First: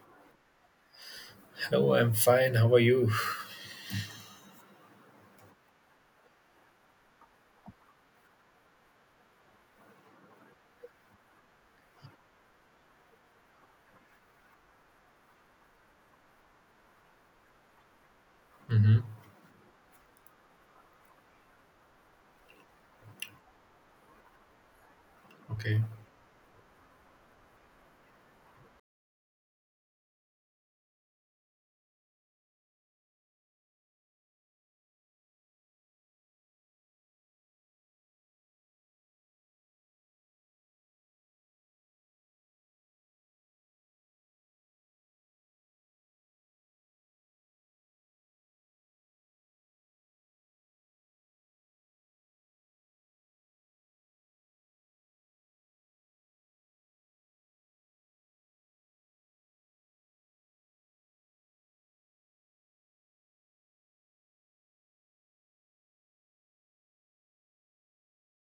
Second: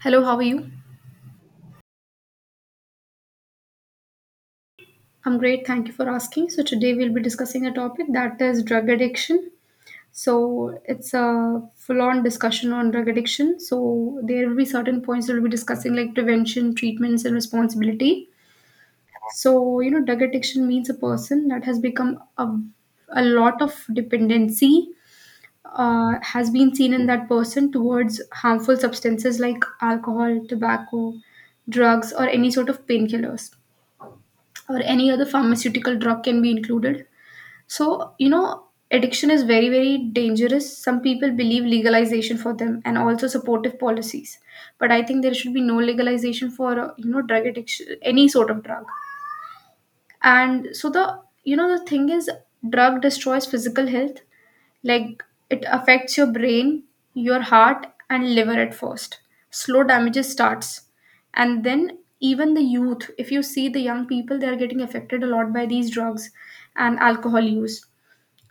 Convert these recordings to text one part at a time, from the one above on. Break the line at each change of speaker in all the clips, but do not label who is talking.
Hello, how are you?
Hello, I'm fine. How are you?
I'm great, thank you for asking. So, today we'll be discussing a topic that is drug addiction. So, it's a full on discussion on drug addiction. So, there will be certain points that we'll be discussing like prevention, treatments, and responsibility.
Hmm.
So, drug addiction means a person that has become a lot of dependency.
Okay.
Has been seen in that person towards harmful substances like alcohol, tobacco, drugs, or any sort of painkillers or any other pharmaceutical drug can be included. So, addiction is very, very dangerous. Some people believe legalization for them and also supportive policies. But I think there should be no legalization for, drug addiction, any sort of drug. And so the thing is, drug destroys physical health, like it affects your brain, your heart and liver. At first slow damages starts, and then even the youth, if you see, the young people, they are getting affected a lot by these drugs and alcohol use.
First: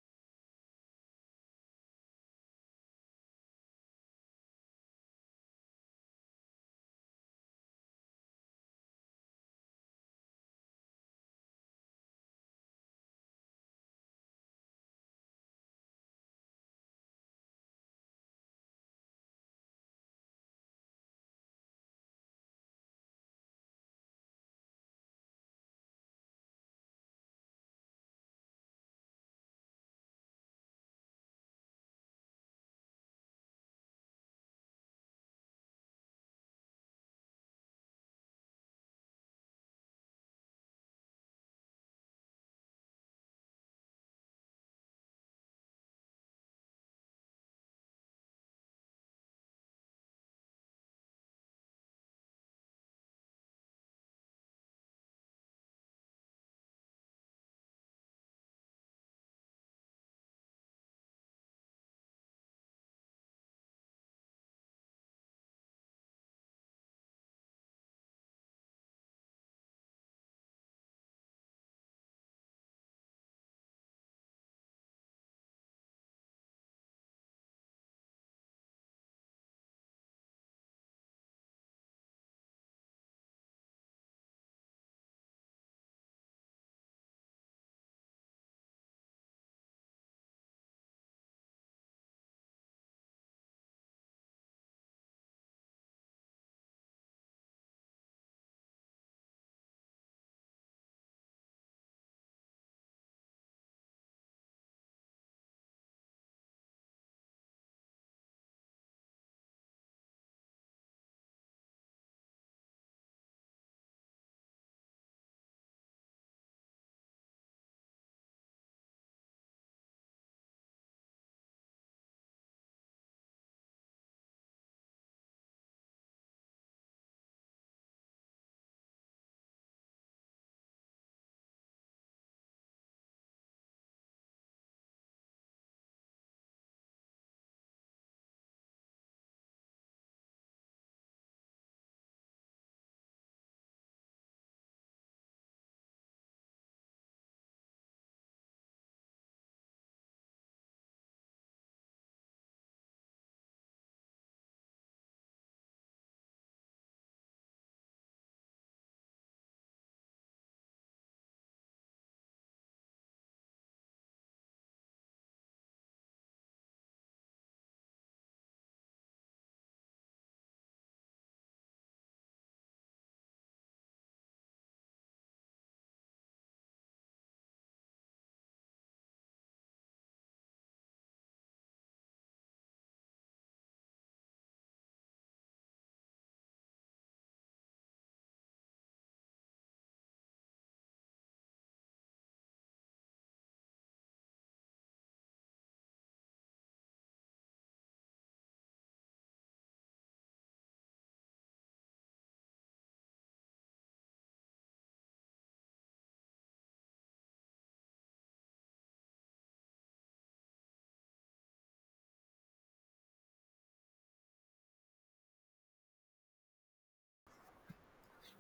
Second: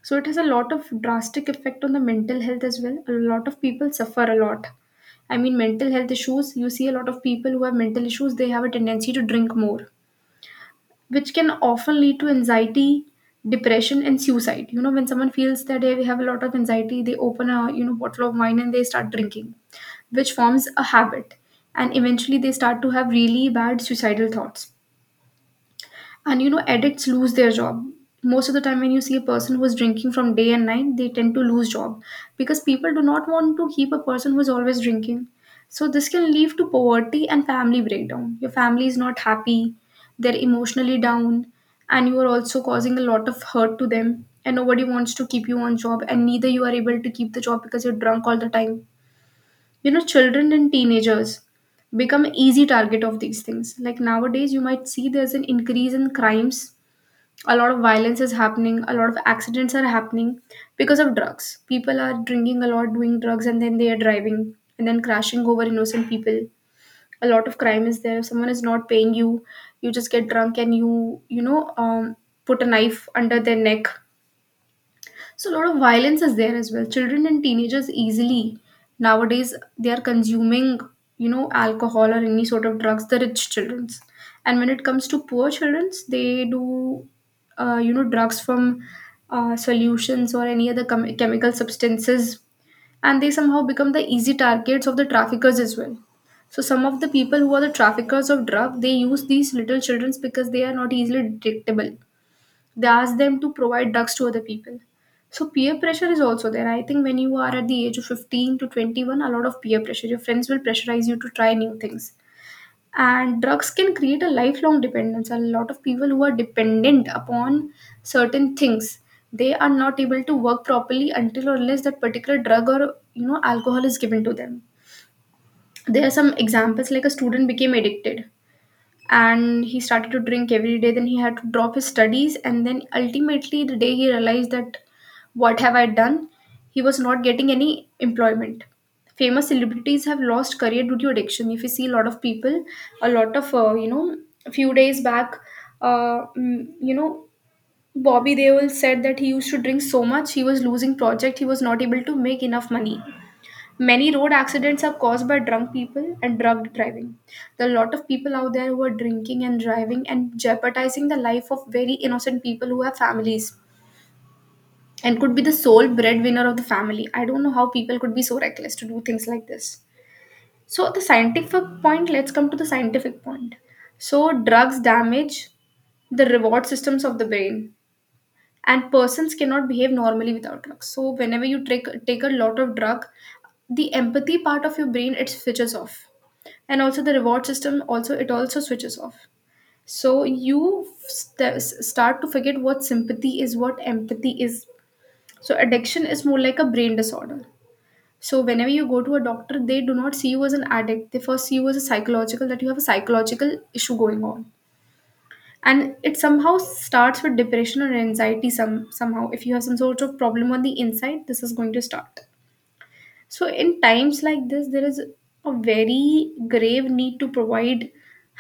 So it has a lot of drastic effect on the mental health as well. A lot of people suffer a lot. I mean, mental health issues, you see a lot of people who have mental issues, they have a tendency to drink more, which can often lead to anxiety, depression and suicide. You know when someone feels that they have a lot of anxiety, they open a, bottle of wine and they start drinking, which forms a habit, and eventually they start to have really bad suicidal thoughts. And you know, addicts lose their job. Most of the time, when you see a person who is drinking from day and night, they tend to lose job because people do not want to keep a person who is always drinking. So this can lead to poverty and family breakdown. Your family is not happy, they're emotionally down, and you are also causing a lot of hurt to them. And nobody wants to keep you on job, and neither you are able to keep the job because you're drunk all the time. You know, children and teenagers become easy target of these things. Like nowadays, you might see there's an increase in crimes. A lot of violence is happening, a lot of accidents are happening because of drugs. People are drinking a lot, doing drugs, and then they are driving and then crashing over innocent people. A lot of crime is there. If someone is not paying you, you just get drunk and you know put a knife under their neck. So a lot of violence is there as well. Children and teenagers easily nowadays they are consuming, you know, alcohol or any sort of drugs. The rich childrens, and when it comes to poor childrens, they do, drugs from solutions or any other chemical substances, and they somehow become the easy targets of the traffickers as well. So some of the people who are the traffickers of drug, they use these little childrens because they are not easily detectable. They ask them to provide drugs to other people. So peer pressure is also there. I think when you are at the age of 15 to 21, a lot of peer pressure. Your friends will pressurize you to try new things. And drugs can create a lifelong dependence. A lot of people who are dependent upon certain things, they are not able to work properly until or unless that particular drug or you know alcohol is given to them. There are some examples like a student became addicted and he started to drink every day, then he had to drop his studies, and then ultimately the day he realized that what have I done. He was not getting any employment. Famous celebrities have lost career due to addiction. If you see, a lot of people, a lot of, a few days back, uh, mm, you know Bobby Deol said that he used to drink so much, he was losing project, he was not able to make enough money. Many road accidents are caused by drunk people and drug driving. There are a lot of people out there who are drinking and driving and jeopardizing the life of very innocent people who have families and could be the sole breadwinner of the family. I don't know how people could be so reckless to do things like this. So, the scientific point, let's come to the scientific point. So, drugs damage the reward systems of the brain and persons cannot behave normally without drugs. So whenever you take a lot of drug, the empathy part of your brain, it switches off, and also the reward system, also it also switches off. So you start to forget what sympathy is, what empathy is. So addiction is more like a brain disorder. So whenever you go to a doctor, they do not see you as an addict, they first see you as a psychological, that you have a psychological issue going on. And it somehow starts with depression or anxiety. Some, somehow if you have some sort of problem on the inside, this is going to start. So in times like this, there is a very grave need to provide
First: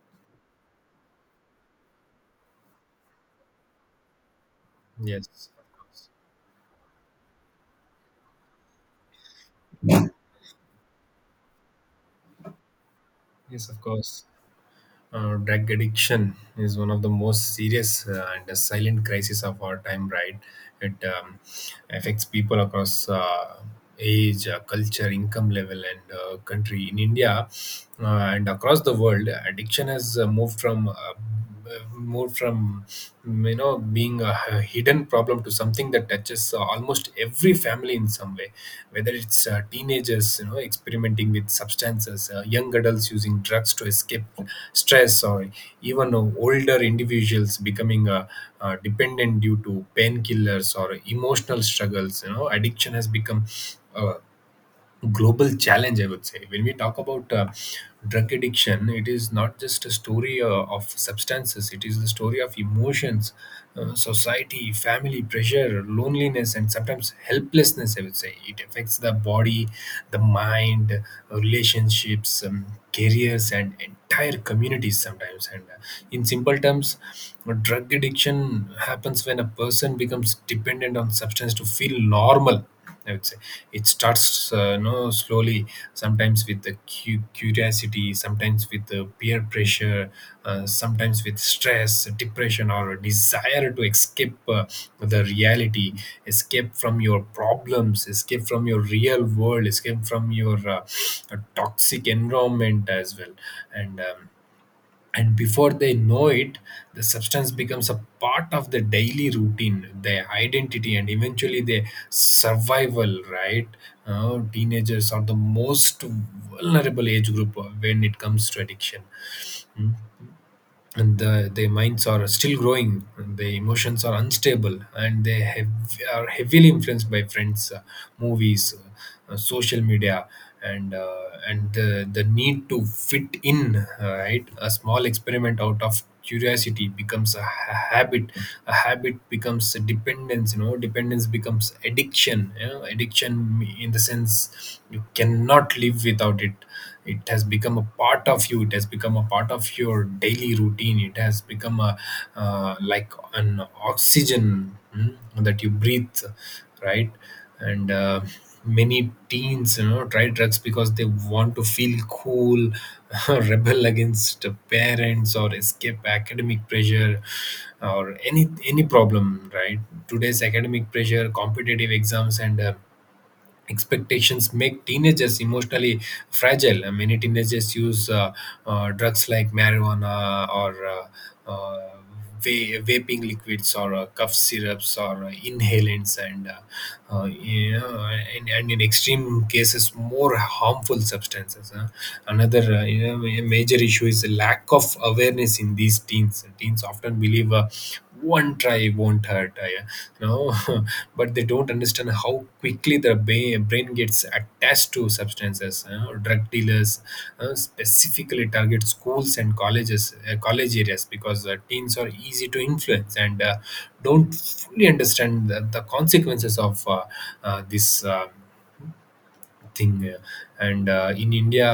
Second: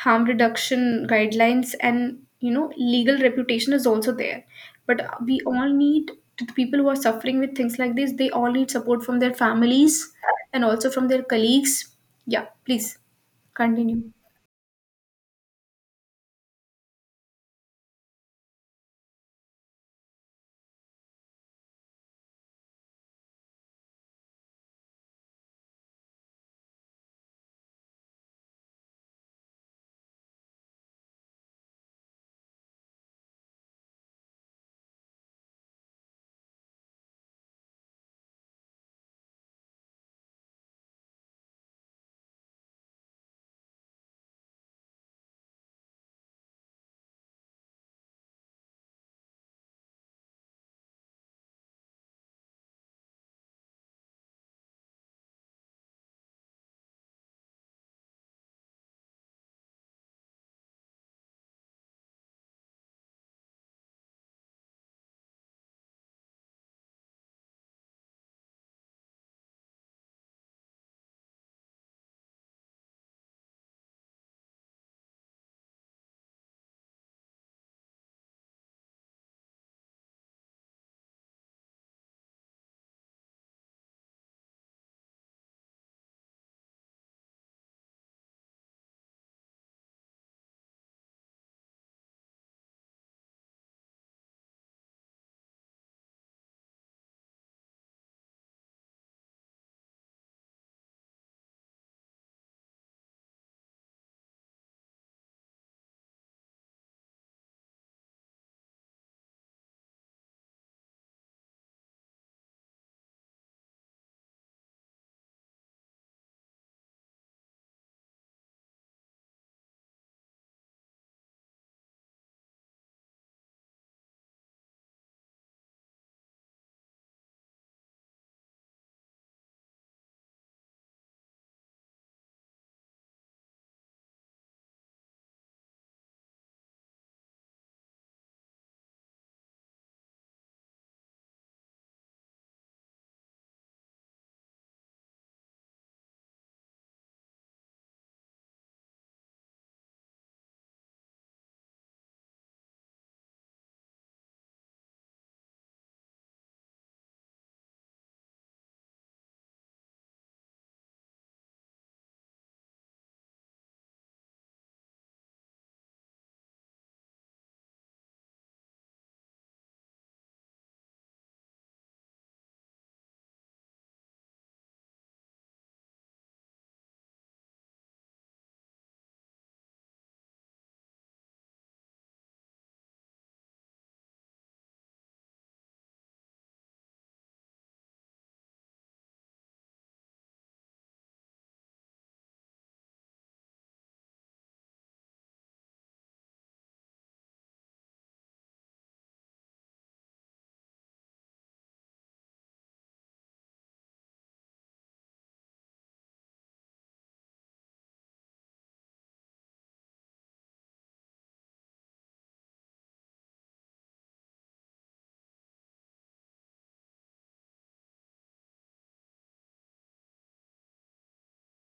harm reduction guidelines, and you know legal reputation is also there, but we
Yes.
all need to, the people who are suffering with things like this, they all need support from their families and also from their colleagues. Yeah, please
Yes, of
continue.
course. Drug addiction is one of the most serious and the silent crisis of our time, right? It affects people across age, culture, income level, and country. In India, uh, and across the world, addiction has moved from being a hidden problem to something that touches almost every family in some way, whether it's teenagers, experimenting with substances, young adults using drugs to escape stress, or even older individuals becoming dependent due to painkillers or emotional struggles. Addiction has become a global challenge, I would say. When we talk about drug addiction, it is not just a story of substances, it is the story of emotions, society, family pressure, loneliness, and sometimes helplessness, I would say. It affects the body, the mind, relationships, careers, and entire communities sometimes. And in simple terms, drug addiction happens when a person becomes dependent on substance to feel normal, I would say. It starts, no, slowly. Sometimes with the curiosity, sometimes with the peer pressure, sometimes with stress, depression, or a desire to escape the reality, escape from your problems, escape from your real world, escape from your toxic environment as well, and. Um, and before they know it, the substance becomes a part of the daily routine, their identity, and eventually their survival, right? Teenagers are the most vulnerable age group when it comes to addiction, and their minds are still growing, and their emotions are unstable, and are heavily influenced by friends, movies, social media, and the need to fit in, right. A small experiment out of curiosity becomes a habit. A habit becomes a dependence. Dependence becomes addiction. Addiction, in the sense you cannot live without it, it has become a part of you. It has become a part of your daily routine. It has become a, like an oxygen, that you breathe, right? And many teens try drugs because they want to feel cool, rebel against parents, or escape academic pressure, or any problem, right? Today's academic pressure, competitive exams, and expectations make teenagers emotionally fragile. Many teenagers use drugs like marijuana, or uh, uh, vaping liquids, or cough syrups, or inhalants, and you know, and in extreme cases more harmful substances, huh? Another you know, a major issue is the lack of awareness in these teens. Teens often believe one try won't hurt. I, you know But they don't understand how quickly the brain gets attached to substances. Drug dealers specifically target schools and colleges, college areas, because teens are easy to influence and don't fully understand the consequences of this thing. And in India,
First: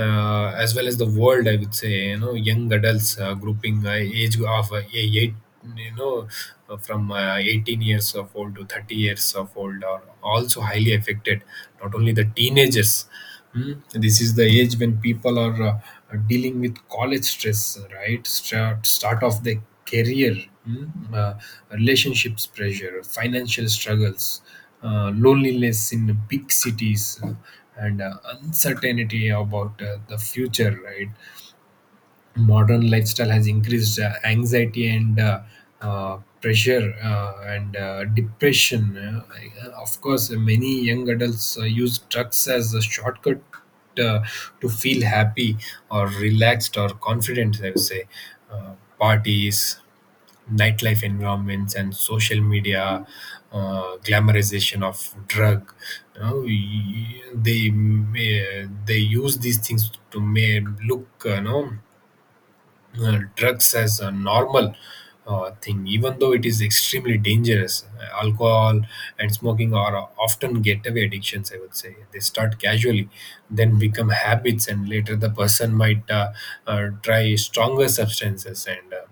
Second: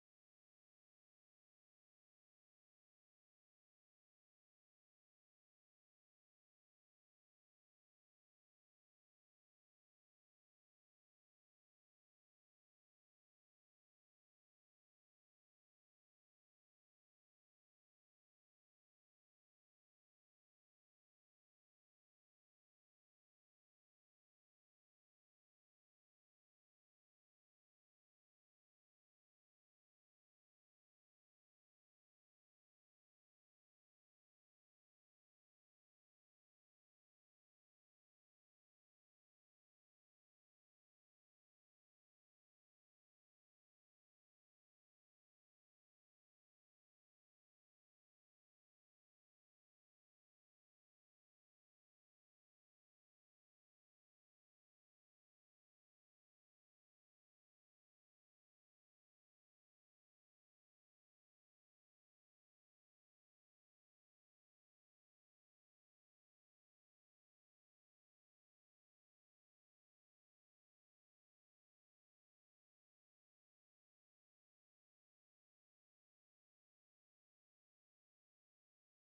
as well as the world, I would say, young adults, grouping age of eight, you know from 18 years of old to 30 years of old, are also highly affected, not only the teenagers. Hmm. This is the age when people are dealing with college stress, right? Start of their career, hmm, uh, relationships pressure, financial struggles, loneliness in big cities, and uncertainty about the future, right? Modern lifestyle has increased anxiety, and pressure, and depression. Of course, many young adults use drugs as a shortcut, uh, to feel happy or relaxed or confident, I would say. uh, Parties, nightlife environments, and social media, glamorization of drug, they use these things to may look, drugs as a normal thing, even though it is extremely dangerous. Alcohol and smoking are often getaway addictions, I would say. They start casually, then become habits, and later the person might try stronger substances, and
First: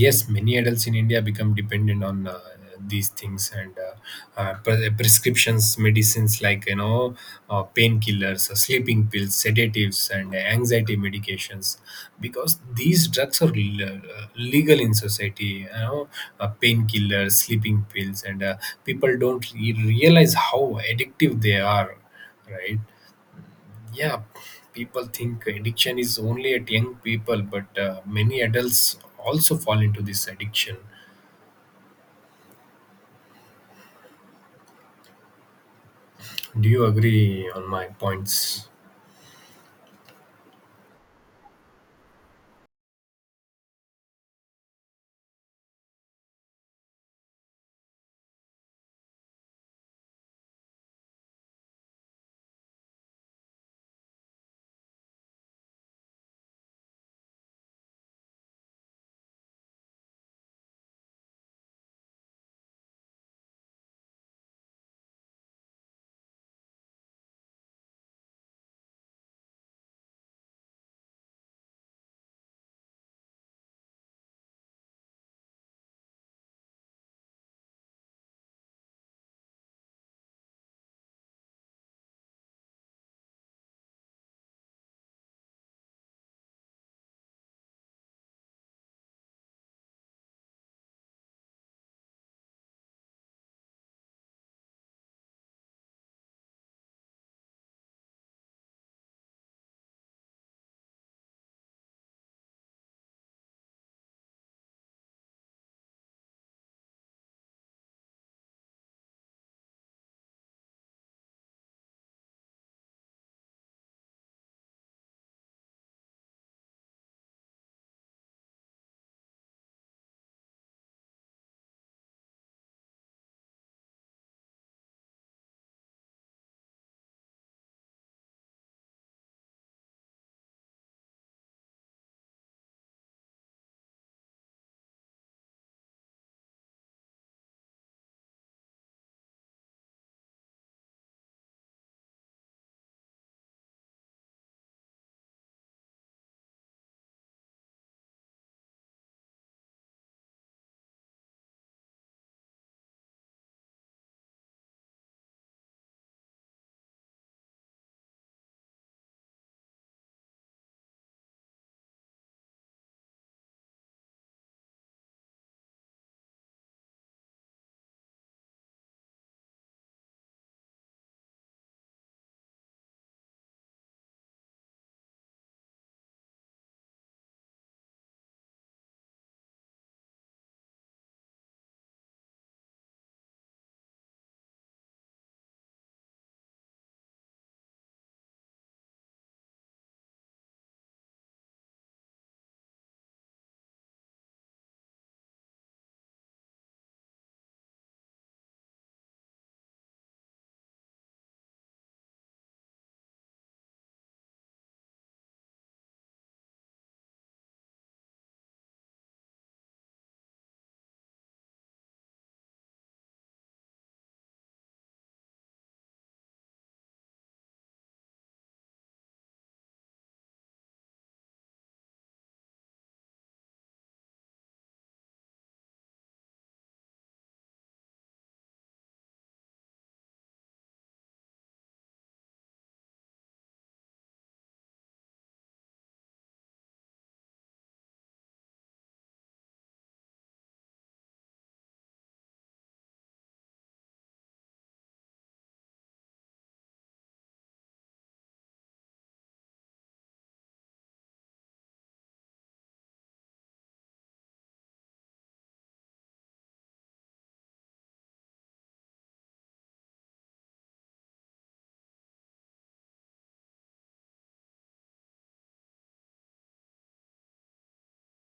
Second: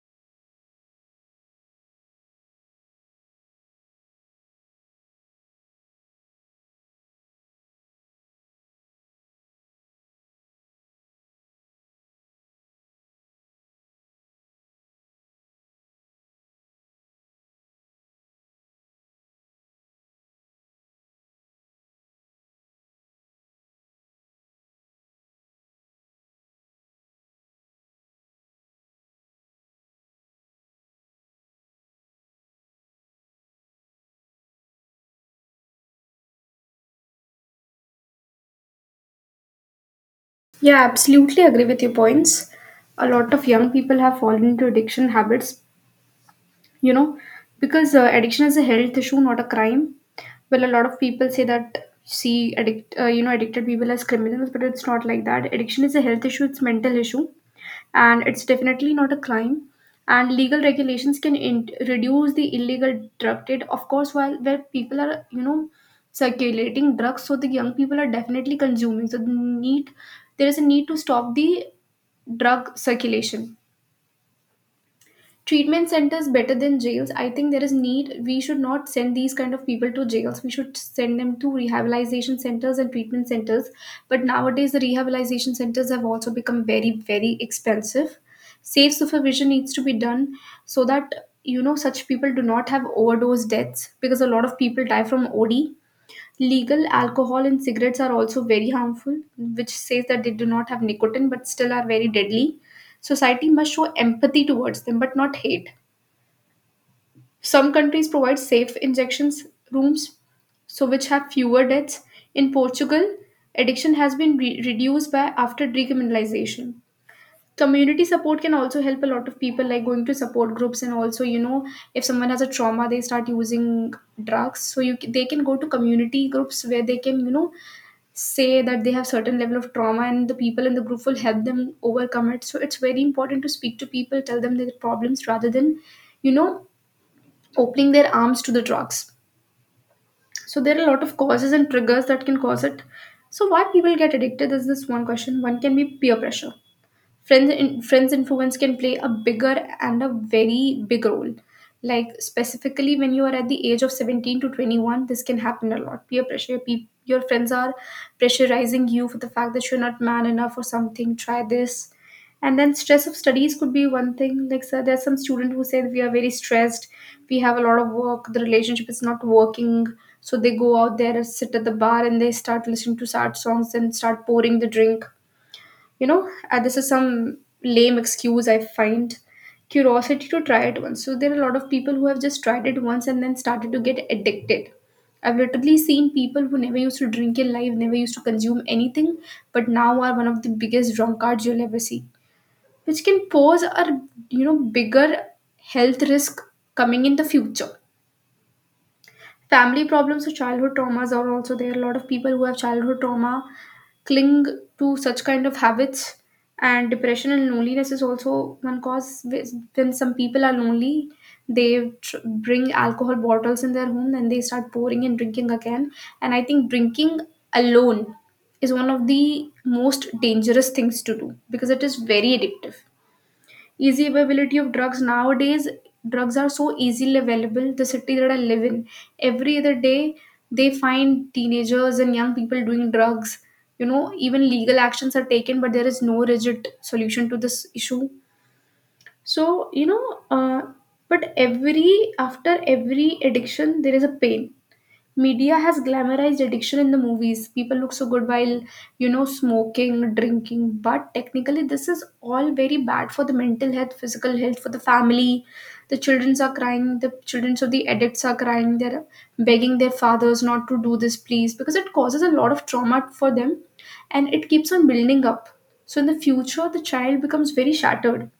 yes, many adults in India become dependent on these things, and prescriptions medicines like, painkillers, sleeping pills, sedatives, and anxiety medications, because these drugs are legal in society. Painkillers, sleeping pills, and people don't realize how addictive they are, right? Yeah, people think addiction is only at young people, but many adults also fall into this addiction. Do you agree on my points?
Yeah, absolutely agree with your points. A lot of young people have fallen into addiction habits, you know, because addiction is a health issue, not a crime. Well, a lot of people say that, see addicted people as criminals, but it's not like that. Addiction is a health issue, it's mental issue, and it's definitely not a crime. And legal regulations can reduce the illegal drug trade, of course, while where people are you know circulating drugs. So the young people are definitely consuming. So the need, there is a need to stop the drug circulation. Treatment centers better than jails. I think there is need, we should not send these kind of people to jails, we should send them to rehabilitation centers and treatment centers. But nowadays the rehabilitation centers have also become very, very expensive. Safe supervision needs to be done so that you know such people do not have overdose deaths, because a lot of people die from OD. Legal alcohol and cigarettes are also very harmful, which says that they do not have nicotine but still are very deadly. Society must show empathy towards them but not hate. Some countries provide safe injections rooms, so which have fewer deaths. In Portugal, addiction has been reduced by after decriminalization. Community support can also help a lot of people, like going to support groups, and also you know if someone has a trauma, they start using drugs. So you they can go to community groups where they can you know say that they have certain level of trauma, and the people in the group will help them overcome it. So it's very important to speak to people, tell them their problems, rather than you know opening their arms to the drugs. So there are a lot of causes and triggers that can cause it. So why people get addicted is this one question. One can be peer pressure. Friends influence can play a bigger and a very big role, like specifically when you are at the age of 17 to 21, this can happen a lot. Peer pressure, your friends are pressurizing you for the fact that you're not man enough or something, try this. And then stress of studies could be one thing, like so there's some student who said we are very stressed, we have a lot of work, the relationship is not working. So they go out there and sit at the bar and they start listening to sad songs and start pouring the drink, you know. This is some lame excuse I find. Curiosity to try it once. So there are a lot of people who have just tried it once and then started to get addicted. I've literally seen people who never used to drink in life, never used to consume anything, but now are one of the biggest drunkards you'll ever see, which can pose a you know bigger health risk coming in the future. Family problems or childhood traumas are also there. A lot of people who have childhood trauma cling to such kind of habits. And depression and loneliness is also one cause. When some people are lonely, they bring alcohol bottles in their home and they start pouring and drinking again. And I think drinking alone is one of the most dangerous things to do, because it is very addictive. Easy availability of drugs nowadays, drugs are so easily available. The city that I live in, every other day they find teenagers and young people doing drugs. You know, even legal actions are taken, but there is no rigid solution to this issue. So you know, uh, but every, after every addiction there is a pain. Media has glamorized addiction in the movies. People look so good while, you know, smoking, drinking, but technically, this is all very bad for the mental health, physical health, for the family. The children are crying, the children of the addicts are crying, they're begging their fathers not to do this, please, because it causes a lot of trauma for them and it keeps on building up. So, in the future, the child becomes very shattered.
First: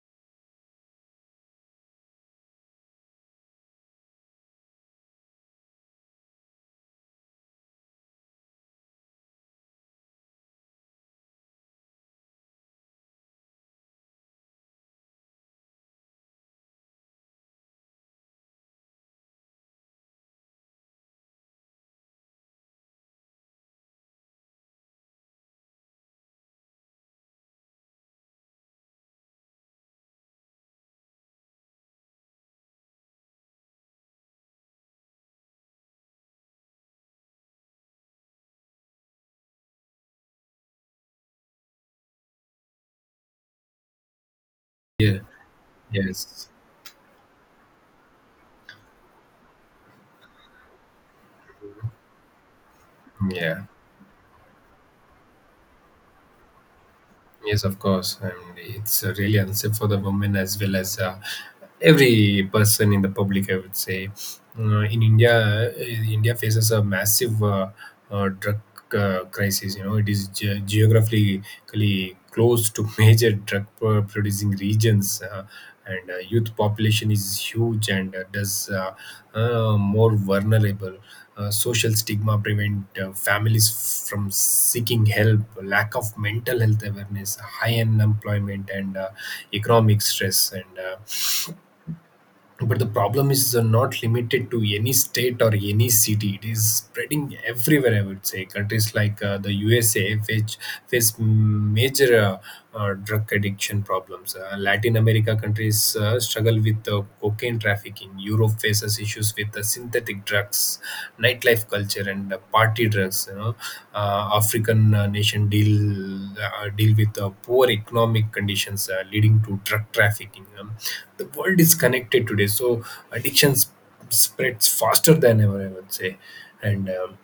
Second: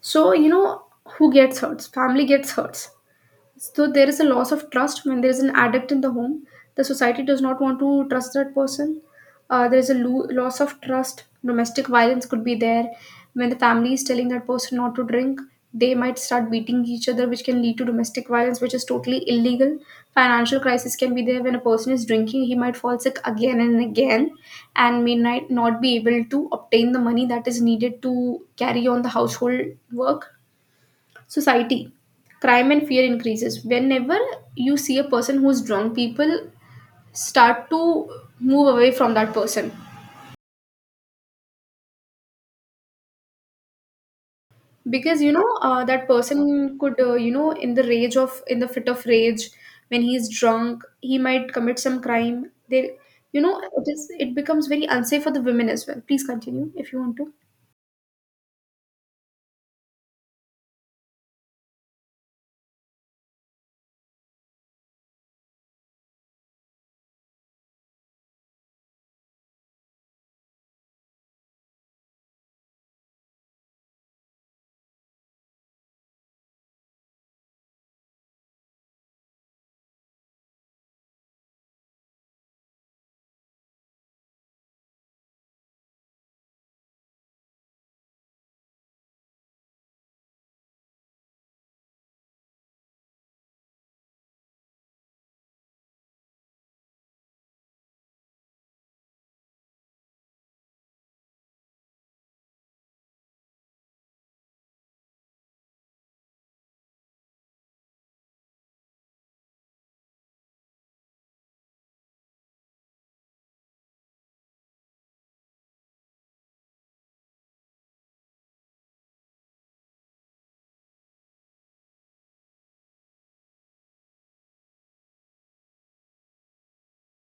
So, you know, who gets hurt? Family gets hurt. So there is a loss of trust when there is an addict in the home. The society does not want to trust that person. There is a loss of trust. Domestic violence could be there. When the family is telling that person not to drink, they might start beating each other, which can lead to domestic violence, which is totally illegal. Financial crisis can be there when a person is drinking. He might fall sick again and again, and may not be able to obtain the money that is needed to carry on the household work. Society, crime and fear increases. Whenever you see a person who's drunk, people start to move away from that person,
Yeah.
because you know that
Yes.
person could you know in the rage of, in the fit of rage when he's drunk he might commit some crime. They you know,
Yeah.
it is, it becomes very unsafe for the women as well. Please continue if you want to.
Yes, of course, and it's really unsafe for the women as well as every person in the public, I would say. In India, India faces a massive drug crisis. You know, it is geographically close to major drug producing regions. And youth population is huge, and thus more vulnerable. Social stigma prevent families from seeking help, lack of mental health awareness, high unemployment, and economic stress. And but the problem is not limited to any state or any city. It is spreading everywhere, I would say. Countries like the USA face major drug addiction problems. Latin America countries struggle with cocaine trafficking. Europe faces issues with synthetic drugs, nightlife culture, and party drugs. You know, African nation deal, deal with poor economic conditions, leading to drug trafficking. The world is connected today, so addiction spreads faster than ever, I would say. And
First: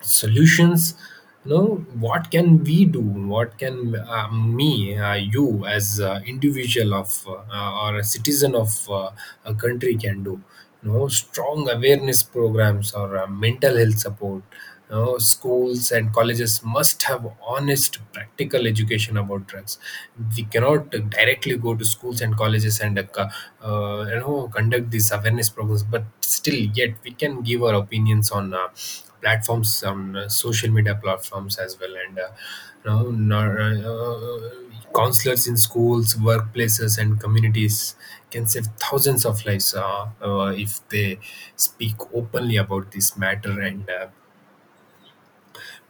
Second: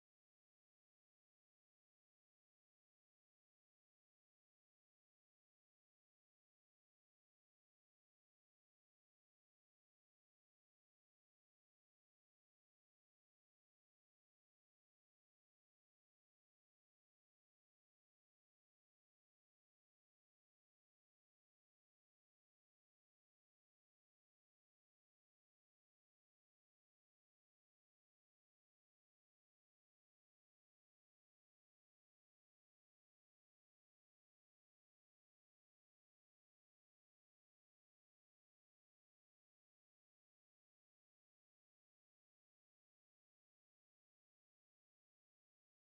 solutions, you know, what can we do? What can me you, as a individual of or a citizen of a country, can do? You know, strong awareness programs or mental health support. You know, schools and colleges must have honest practical education about drugs. We cannot directly go to schools and colleges and conduct these awareness programs, but still yet we can give our opinions on platforms, on social media platforms as well, and you know nor- uh, uh, counselors in schools, workplaces, and communities can save thousands of lives, if they speak openly about this matter. And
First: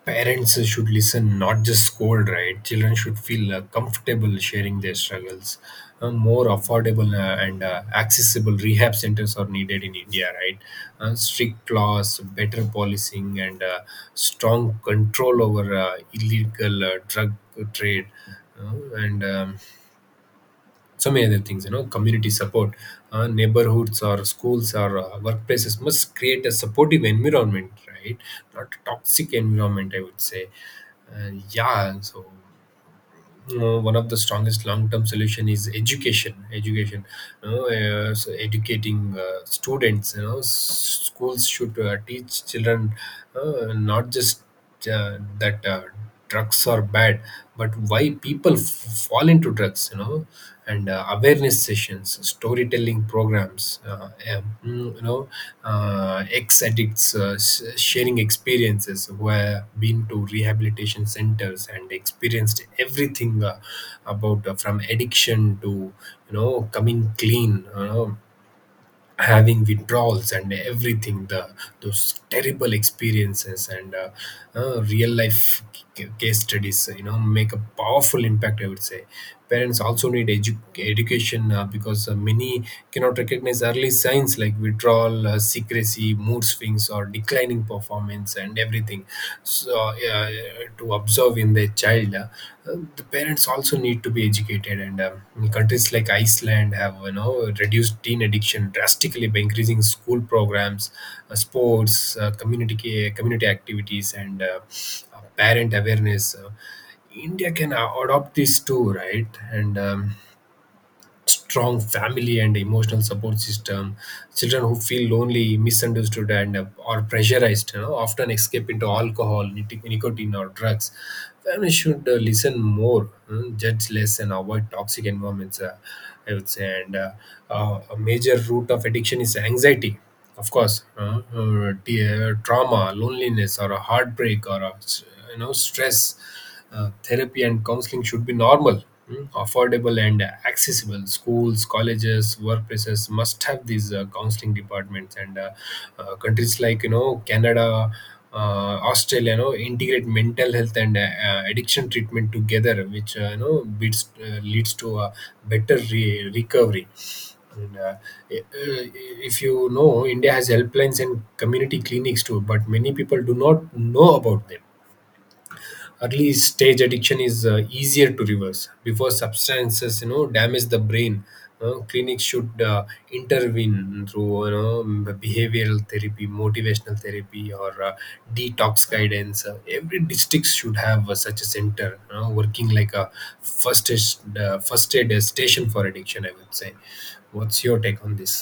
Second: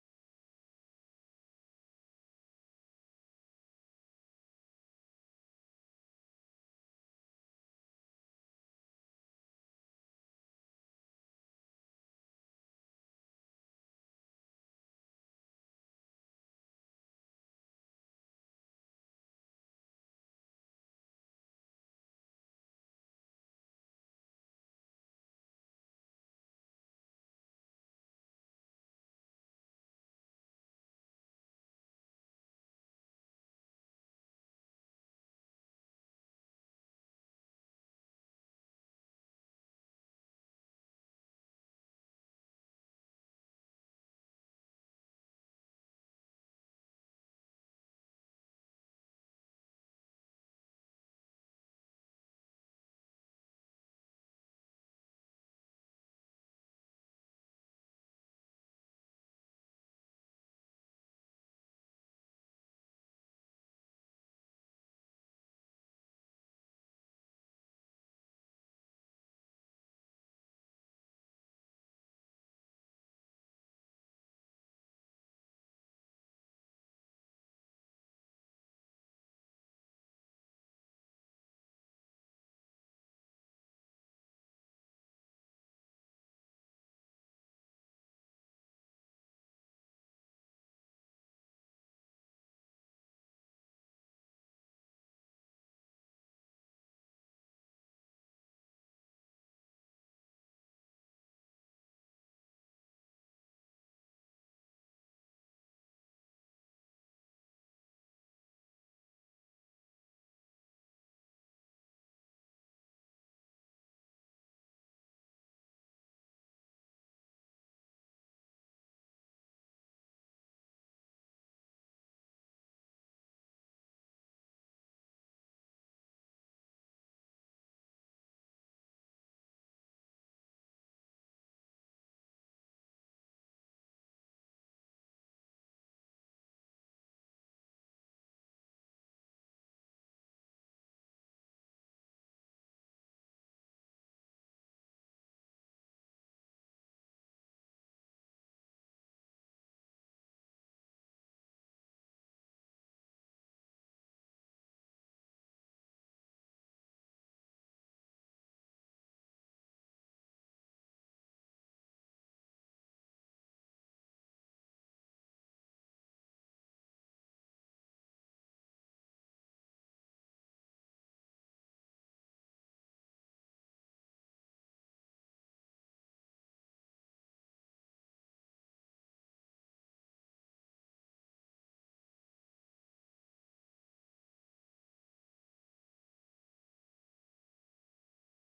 parents should listen, not just scold, right? Children should feel comfortable sharing their struggles. More affordable and accessible rehab centers are needed in India, right? Strict laws, better policing, and strong control over illegal drug trade. Uh, and so many other things. You know, community support, neighborhoods or schools or workplaces must create a supportive environment, right? Not a toxic environment, I would say. Yeah, so, you know, one of the strongest long-term solution is education. Education, you know, so educating students, you know, schools should teach children not just that drugs are bad, but why people fall into drugs, you know. And awareness sessions, storytelling programs, ex addicts sharing experiences, who have been to rehabilitation centers and experienced everything, about, from addiction to, coming clean. You know, having withdrawals and everything, the those terrible experiences, and real life case studies, you know, make a powerful impact, I would say. Parents also need education, because many cannot recognize early signs like withdrawal, secrecy, mood swings, or declining performance, and everything. So yeah, to observe in their child, the parents also need to be educated. And countries like Iceland have, reduced teen addiction drastically by increasing school programs, sports, community activities, and parent awareness. India can adopt this too, right? And strong family and emotional support system. Children who feel lonely, misunderstood, and or pressurized, you know, often escape into alcohol, nicotine, or drugs. Families should listen more, judge less, and avoid toxic environments, I would say. And a major root of addiction is anxiety, of course, trauma, loneliness, or a heartbreak, or a, s- you know stress. Therapy and counseling should be normal, affordable, and accessible. Schools, colleges, workplaces must have these counseling departments. And countries like, Canada, Australia, you know, integrate mental health and addiction treatment together, which leads to a better recovery. And, i- uh, if you know, India has helplines and community clinics too, but many people do not know about them. Early stage addiction is easier to reverse before substances, damage the brain. Clinics should intervene through, behavioral therapy, motivational therapy, or detox guidance. Every district should have such a center, you know, working like a first aid, first aid station for addiction, I would say. What's your take on this?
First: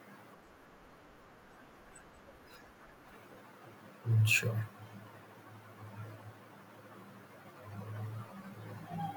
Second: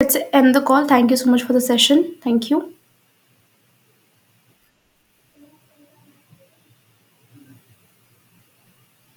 Let's end the call. Thank you so much for the session. Thank you.
Sure.